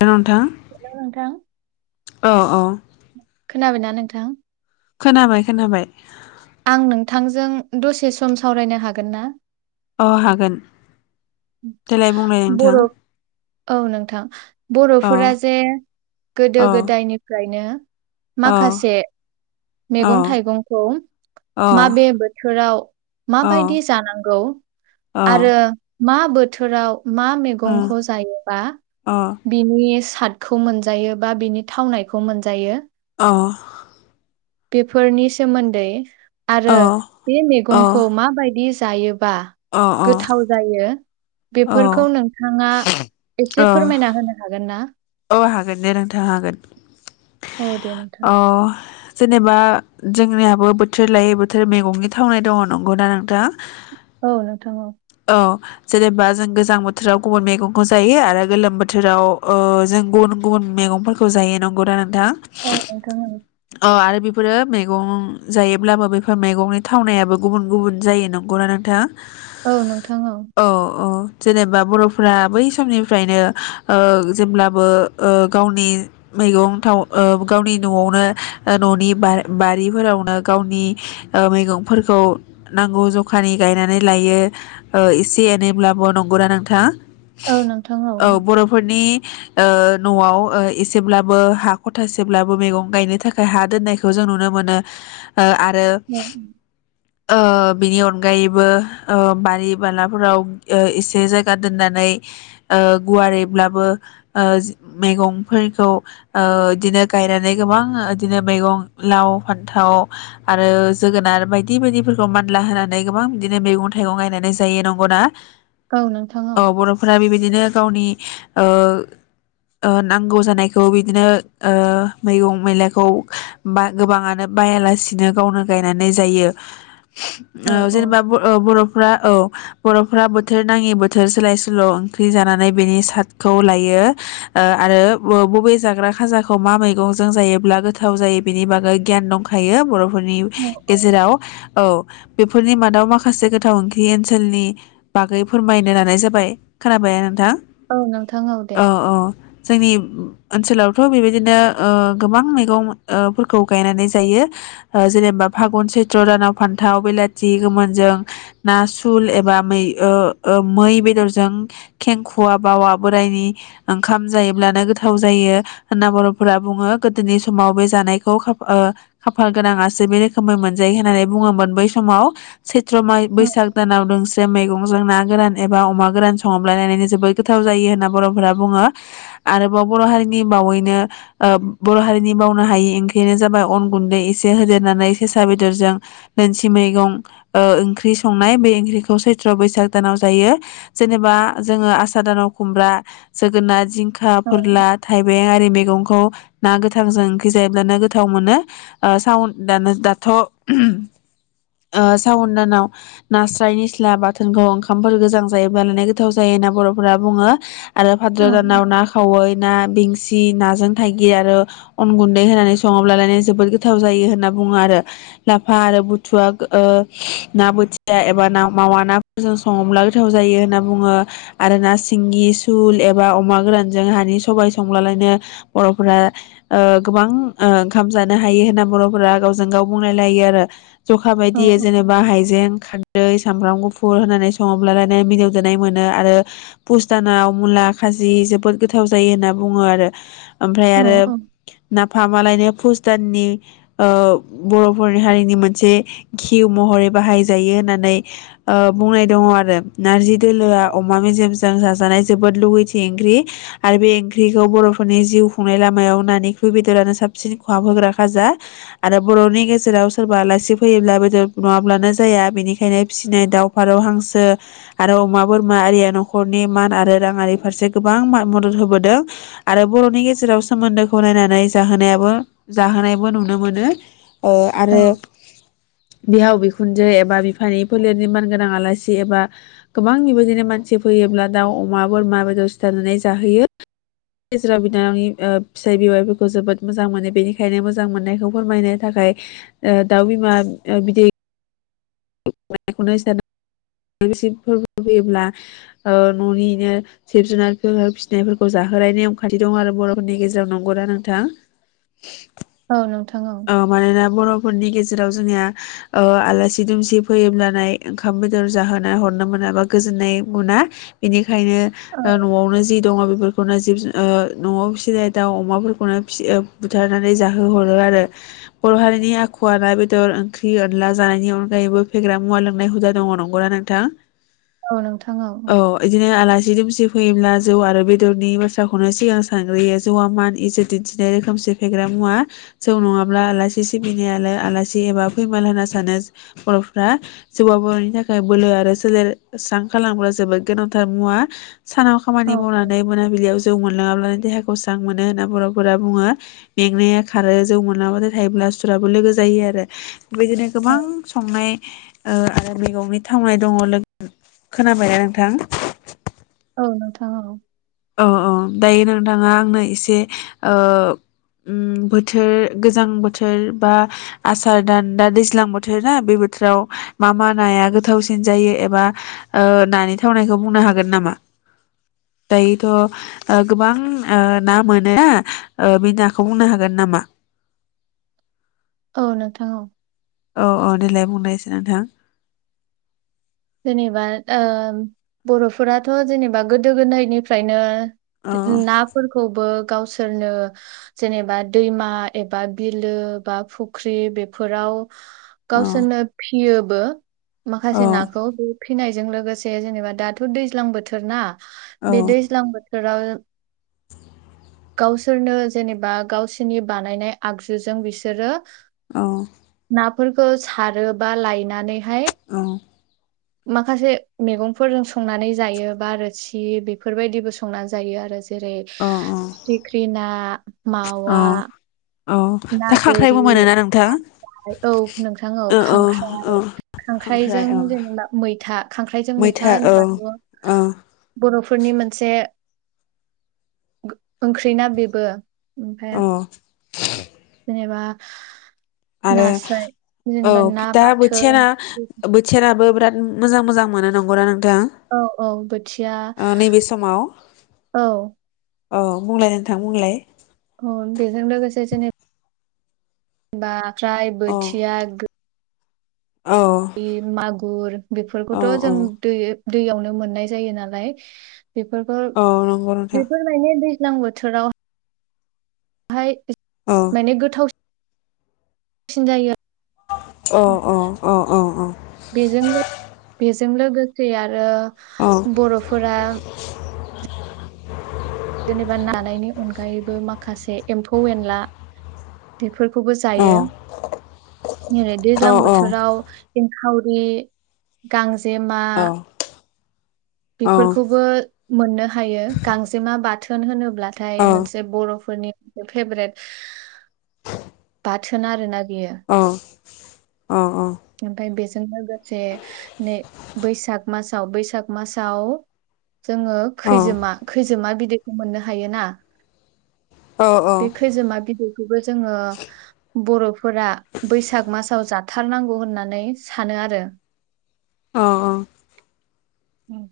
Hello नोंथां नोंथां अ अ खोनाबायना नोंथां? खोनाबाय खोनाबाय। आं नोंथांजों दसे सम सावरायनो हागोन ना? अ हागोन। देलाय बुंलाय नोंथां बर' औ नोंथां अ बर'फोरा जे गोदो अ गोदायनिफ्रायनो अ माखासे अ मैगं थाइगंखौ अ माबे बोथोराव माबायदि अ जानांगौ अ आरो मा बोथोराव मा उम मैगंखौ जायोबा अ बिनि साटखौ मोनजायो बा बिनि थावनायखौ मोनजायो अ बेफोरनि सोमोन्दै अ आरो बे मैगंखौ माबायदि जायो बा अ गोथाव जायो अ बेफोरखौ नोंथाङा एसे अ फोरमायना होनो हागोन ना? औ हागोन दे नोंथां हागोन औ दे नोंथां अ जेनेबा जोंनियाबो बोथोर लायै बोथोर मैगंनि थावनाय दङ नंगौना नोंथां औ नोंथां औ अ जेनेबा जों गोजां बोथोराव गुबुन मैगंखौ जायो आरो गोलोम बोथोराव ओ जों गुबुन गुबुन मैगंफोरखौ जायो नंगौ दा दा अ आरो बेफोरो मैगं जायोब्लाबो बेफोर मैगंनि थावनायाबो गुबुन गुबुन जायो नंगौना नोंथां ओ नोंथां औ। जेनेबा बर'फोरा बै समनिफ्रायनो ओ जेब्ला बो ओ गावनि मैगं थाव ओ गावनि न'आवनो ओ न'नि बारिफोरावनो गावनि ओ मैगंफोरखौ नांगौ जखानि गायनानै लायो ओ एसे एनैब्लाबो नंगुरा नोंथाङा। औ नोंथां औ बर'फोरनि [inaudible] ओ न'आव ओ एसेब्लाबो हा खथासेब्लाबो मैगं गायनो थाखाय हा दोननायखौ जों नुनो मोनो। ओ आरो ओ बिनि अनगायैबो ओ बारि बालाफोराव ओ एसे ओ जायगा दोननानै ओ गुवारैब्लाबो। ओ मैगंफोरखौ ओ बिदिनो गायनानै गोबां बिदिनो मैगं लाव फान्थाव आरो जोगोनार बायदि बायदिफोरखौ मानला होनानै गोबां बिदिनो मैगं थाइगं गायनानै जायो नंगौना। औ नोंथां औ अ बर'फोरा बेबायदि दिनो गावनि ओ ओ नांगौ जानायखौ बिदिनो ओ- मैगं मैलाखौ बा-गोबाङानो बायालासिनो गावनो गायनानै जायो। औ औ नोंथां औ ओ-जेनेबा ब-बरफ्रा औ। बरफ्रा बोथोर नाङि बोथोर सोलाय सोल ओंख्रि जानानै बेनि सादखौ लायो। [unintelligible] आरो ब-बबे जाग्रा खाजाखौ मा मैगंजों जायोब्ला गोथाव जायो बेनि बागै गियान दंखायो बर। फोरनि औ गेजेराव। औ बेफोरनि मादाव माखासे गोथाव ओंख्रि ओनसोलनि बागै फोरमायनो लानाय जाबाय खोनाबाय ना नोंथां। औ नोंथां औ। दे। जोंनि ओनसोलावथ बेबायदिनो ओ-गोबां मैगं ओ-फोरखौ गायनानै जायो जेनेबा फागुन सैत्र दानाव फान्थाव बेलाथि गोमोनजों ना सुल एबा मै ओ-ओ मै बेदरजों खेंखुवा बावा बोरायनि। ओंखाम जायोब्लानो गोथाव जायो होनना बरफोरा बुङो गोदोनि समाव बे जानायखौ खाफ-खाफाल गोनाङासो बे रोखोमै मोनजायो होननानै बुङोमोन बै समाव। सैत्र माइ औ बैसाग दानाव दोंसे मैगंजों ना। गोरान एबा अमा गोरान सङोब्लालायनो जोबोद गोथाव जायो होनना। बरफोरा बुङो आरोबाव बर हारिनि बावैनो बर हारिनि बावनो हायि ओंख्रियानो जाबाय अन गुन्दै एसे होदेरनानै सेसा बेदरजों नोलसि मैगं ओ-ओंख्रि संनाय बे ओंख्रिखौ सैथ्र बैसाग दानाव जायो जेनेबा जोङो आसा दानाव खुमब्रा। जोगोनार जिं। खा औ फोरला थाइबें आरि मैगंखौ। ना गोथांजों ओंख्रि जायोब्लानो गोथाव मोनो ओ-साउन दा-दाथ उम ओ-साउन दानाव नास्राय निस्ला बाथोनखौ ओंखामफोर गोजां जायोबा गोथाव जायो होनना बरफोरा बुङो। आरो भाद्र औ दानाव ना खावै ना बिं। सि नाजों थायगि आरो अन गुन्दै होनानै सङोब्ला लायनो जोबोद गोथाव जायो होनना बुङो आरो लाफा आरो बुथुवा-गो-ओ ना बोथिया एबा ना मावा नाफोरजों सङोब्ला गोथाव जायो होनना बुङो आरो ना सिंगि। थुल एबा अमा गोरानजों हानि सबाय संब्लालायनो बरफोरा ओ- गोबां ओंखाम जानो हायो होनना बरफोरा गावजों गाव बुंलायलायो आरो। जखा बायदियै औ जेनेबा हाइजें खा। दै सामब्राम गुफुर होननानै सङोब्लालायनो मिलौदोनाय मोनो आरो फुस दानाव। मुला खाजि जोबोद गोथाव जायो होनना बुङो आरो। ओमफ्राय आरो औ औ नाफामालायनो फुस। दाननि ओ- बरफोर हारिनि मोनसे खिउ महरै बाहायजायो होनननै ओ-बुंनाय दङ आरो नारजि दोलोआ अमा मेजेमजों जाजानाय। जोबोद लुुबैथि ओंख्रि आरो बे ओंख्रिखौ बरफोरनि जिउ खुंनाय लामायाव नानिख्रुइ बेदरानो साबसिन खहाब होग्रा खाजा आरो बरनि गेजेराव सोरबा आलासि फैयोब्ला बेदर नङाब्लानो जाया बेनिखायनो फिसिनाय दाव फारौ हांसो आरो अमा बोरमा आरिया नखरनि मान आरो। राङारि फारसे गोबां मा-दद होबोदों आरो बरनि गेजेराव सोमोन्दोखौ नायनानै जाहोनायाबो जाहोनायबो नुनो मोनो। ओ औ आरो। बिहाव बिखुनजो एबा बिफानि फोलेरनि मानगोनां आलासि एबा गोबां बिबादिनो मानसि फैयोब्ला दाउ। अमा बोरमा बेदर सिथारनानै जाहोयो जेराव बिनावनि ओ-फिसाइ बेवाइफोरखौ जोबोद मोजां मोनो बेनिखायनो मोजां मोननायखौ फोरमायनो थाखाय दाउ बिमा बिदै। [unintelligible] फोर फैयोब्ला ओ ननिनो जिब जुनारफोर फिसिनायफोरखौ जाहोनाय नेम खान्थि दं आरो बरफोरनि गेजेराव नंगौ ना नोंथां। औ नोंथ। अ मानोना। बरफोरनि गेजेराव जोंनिया ओ-आलासि दुमसि फैयोब्लानाय ओंखाम बेदर जाहोनाय हरनो मोना बा गोजोन्नाय मोना इनि। ओंखायनो औ ओ-नआवनो जे। दङ बेफोरखौनो जिब ओ-जुन नआव फिसिनाय दावउ अमाफोरखौनो-फिस बुथारनानै जाहो हरो आरो। बर हारिनि आखु आ ना बेदर ओंख्रि अनला जानायनि अनगायैबो फेग्रा मुवा लोंनाय हुदा दङ नंगौना नोंथां। औ नोंथां औ। दिदुमसि फैयोब्ला जौ आरो बेदरनि बाथ्राखौनो सिगां सानग्रोयो जौआ मान इजत दिन्थिनाय रोखोमसे फेग्रा मुवा जौ नङाब्ला। ब्ला आलासि सिबिनाय आलासि एबा फैमाल होनना सानो बर'फ्रा जौआ बर'नि थाखाय बोलो आरो सोलेर स्रां खालामब्ला जोबोद गोनांथार मुवा। सानाव औ खामानि मावनानै मोनाबिलियाव जौ मोनलाङाब्लानो देहाखौ स्रां। मोनो होन बर' फोरा बुङो मेंनाया खारो जौ। मोनाबाथाय थायोब्ला सुराबो लोगो जायो आरो बिदिनो गोबां संनाय ओ आरो मैगंनि थावनाय दङ खोनाबायना नोंथां। औ नोंथां औ। औ-औ दायो नोंथाङा आंनो एसे ओ उम बोथोर गोजां बोथोर बा आसार दान दा दैज्लां बोथोर ना बे बोथोराव मा-मा नाया गोथावसिन जायो एबा ओ नानि थावनायखौ बुंनो हागोन नामा। दायोथ' ओ गोबां ओ ना मोनो बे नाखौ बुंनो हागोन नामा। औ नोंथां औ। औ औ देलाय बुंनायसाय नोंथां। जेनेबा ओ बर'फोराथ' जेनेबा गोदो गोनदायनिफ्रायनो। औ नाफोरखौबो। गावसोरनो जेनेबा दैमा एबा बिलो बा फुख्रि बेफोराव। औ गावसोनो फियो। बो। औ माखासे ना। फिनायजों लोगोसे जेनेबा दाथ' दैज्लां बोथोर ना। औ बे दैज्लां बो। सोर। गावसोरनो जेनेबा गावसोरनि बानायनाय आगजुजों बिसोरो। औ। नाफोरखौ सारोबा लायनानै। औ। माखासे मेगंफोरजों संनानै जायो बा रोसि बेफोरबायदिबो संनानै जायो आरो। जेरै औ फिथिख्रिना औ मावा। औ ना दा गोरि खांख्राइबो मोनोना नोंथां? नास्राय औ नोंथां औ औ खांख्राइ खांख्राइ खांख्राइजों औ जेनेबा मैथा खांख्राइजों मैथा होनोबाथ' औ बर'फोरनि मोनसे। ओंख्रिना बेबो। ओमफ्राय। औ जेनेबा आरो नास्राय औ जेनेबा ना दा बोथिया ना बाथोन बोथिया नाबो बिराद मोजां मोजां मोनो नंगौना नों औ औ बोथिया नैबे समाव औ औ बुंलाय नोंथां बुंलाय अ बेजों लोगोसे जोंनि बा ख्राय औ बोथिया औ [unintelligible] मागुर औ बेफोरखौथ' जों औ दै दैयावनो मोननाय जायो नालाय बेफोरखौ औ नंगौ नोंथां बेफोर माने दै। लां बोथोराव हाय। औ माने गोथाव सिन जायो। औ औ औ औ बेजों बे जों लोगोसे आरो औ बर'फोरा जेनेबा नानायनि अनगायैबो माखासे एम्फौ एनला‌ बे बेफोरखौबो औ जायो ओेरै औ दैज्लां बोथोराव सिंखावरि गां जेमा बेफोरखौबो मोननो हायो गांजेमा बा थोन होनो ब्लाथाय मोनसे बर' फोरनि फेभरेट बाथोन आरोना औ ओमफाय बेजों लोगोसे नै बैसाग मासाव बैसाग मासाव जोङो खैजोमा खैजोमा बिदै मोननो हायोना बे खैजोमा बिदै बेबो जोङो बर'फोरा बैसाग मासाव जाथारनांगौ होननानै सानो आरो उम।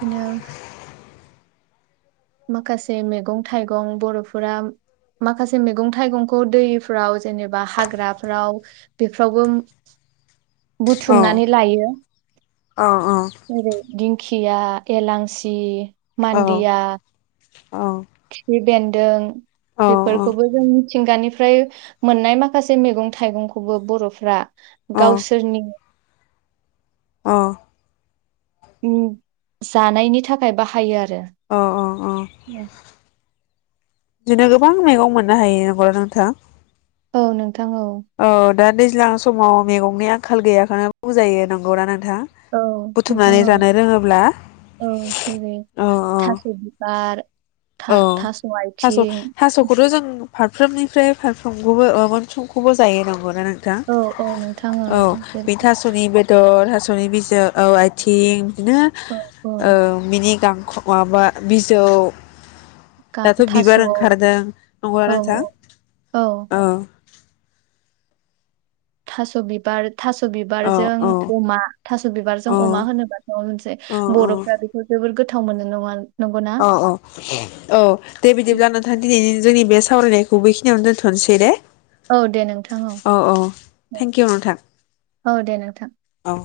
बिनो माखासे मेगं थाइगं बर'फोरा माखासे मेगं थाइगंखौ दैफ्राव जेनेबा हाग्राफ्राव बेफ्रावबो बुथुमनानै लायो। औ औ जेरै दिंखिया एलांसि मान्डिया खिफि बेन्दों बेफोरखौबो जों मिथिंगानिफ्राय मोननाय माखासे मैगं थाइगंखौबो बर'फ्रा गावसोरनि अ उम जानायनि थाखाय बाहायो आ अ अ अ बिदिनो गोबां मैगं मोननो हायो नंगौ नोंथां औ नोंथां ओं औ दा दैज्लां समाव मैगंनि आंखाल गैयाखौनो बुंजायो नंगौनाा नों औ नोंथां औ औ जेरै औ औ थास' बिबार औ था थास' थास' आथिं थास'खौथ' जों फारफ्रोमनिफ्राय फारफ्रोमखौबो मोनफ्रोमखौबो जायो नांगौ थां औ औ नोंथां औ जेरै बे थास'नि बेदर थास स'नि बिजौ औ आथिं बिदिनो औ औ ओ बिनि गां माबा बिजौ गा दाथ' थास' बिबार औ ओंखारदों नंगौ औ नोंथां औ थासबिबार थास' औ बिबारजों औ अमा थास' बिबारजों औ अमा होनोबाथ' मोनसे औ बर'फ्रा बेखौ जोबोद गो गोथाव मोनो नङा नंगौना अ औ औ दे बिदिब्ला नोंथां दिनैनि जोंनि बे सावरायनायखौ बेखिनियावनो दोनथ'नोसै दे औ दे नोंथां औ थेंकिउ नोंथां औ दे नोंथां। औ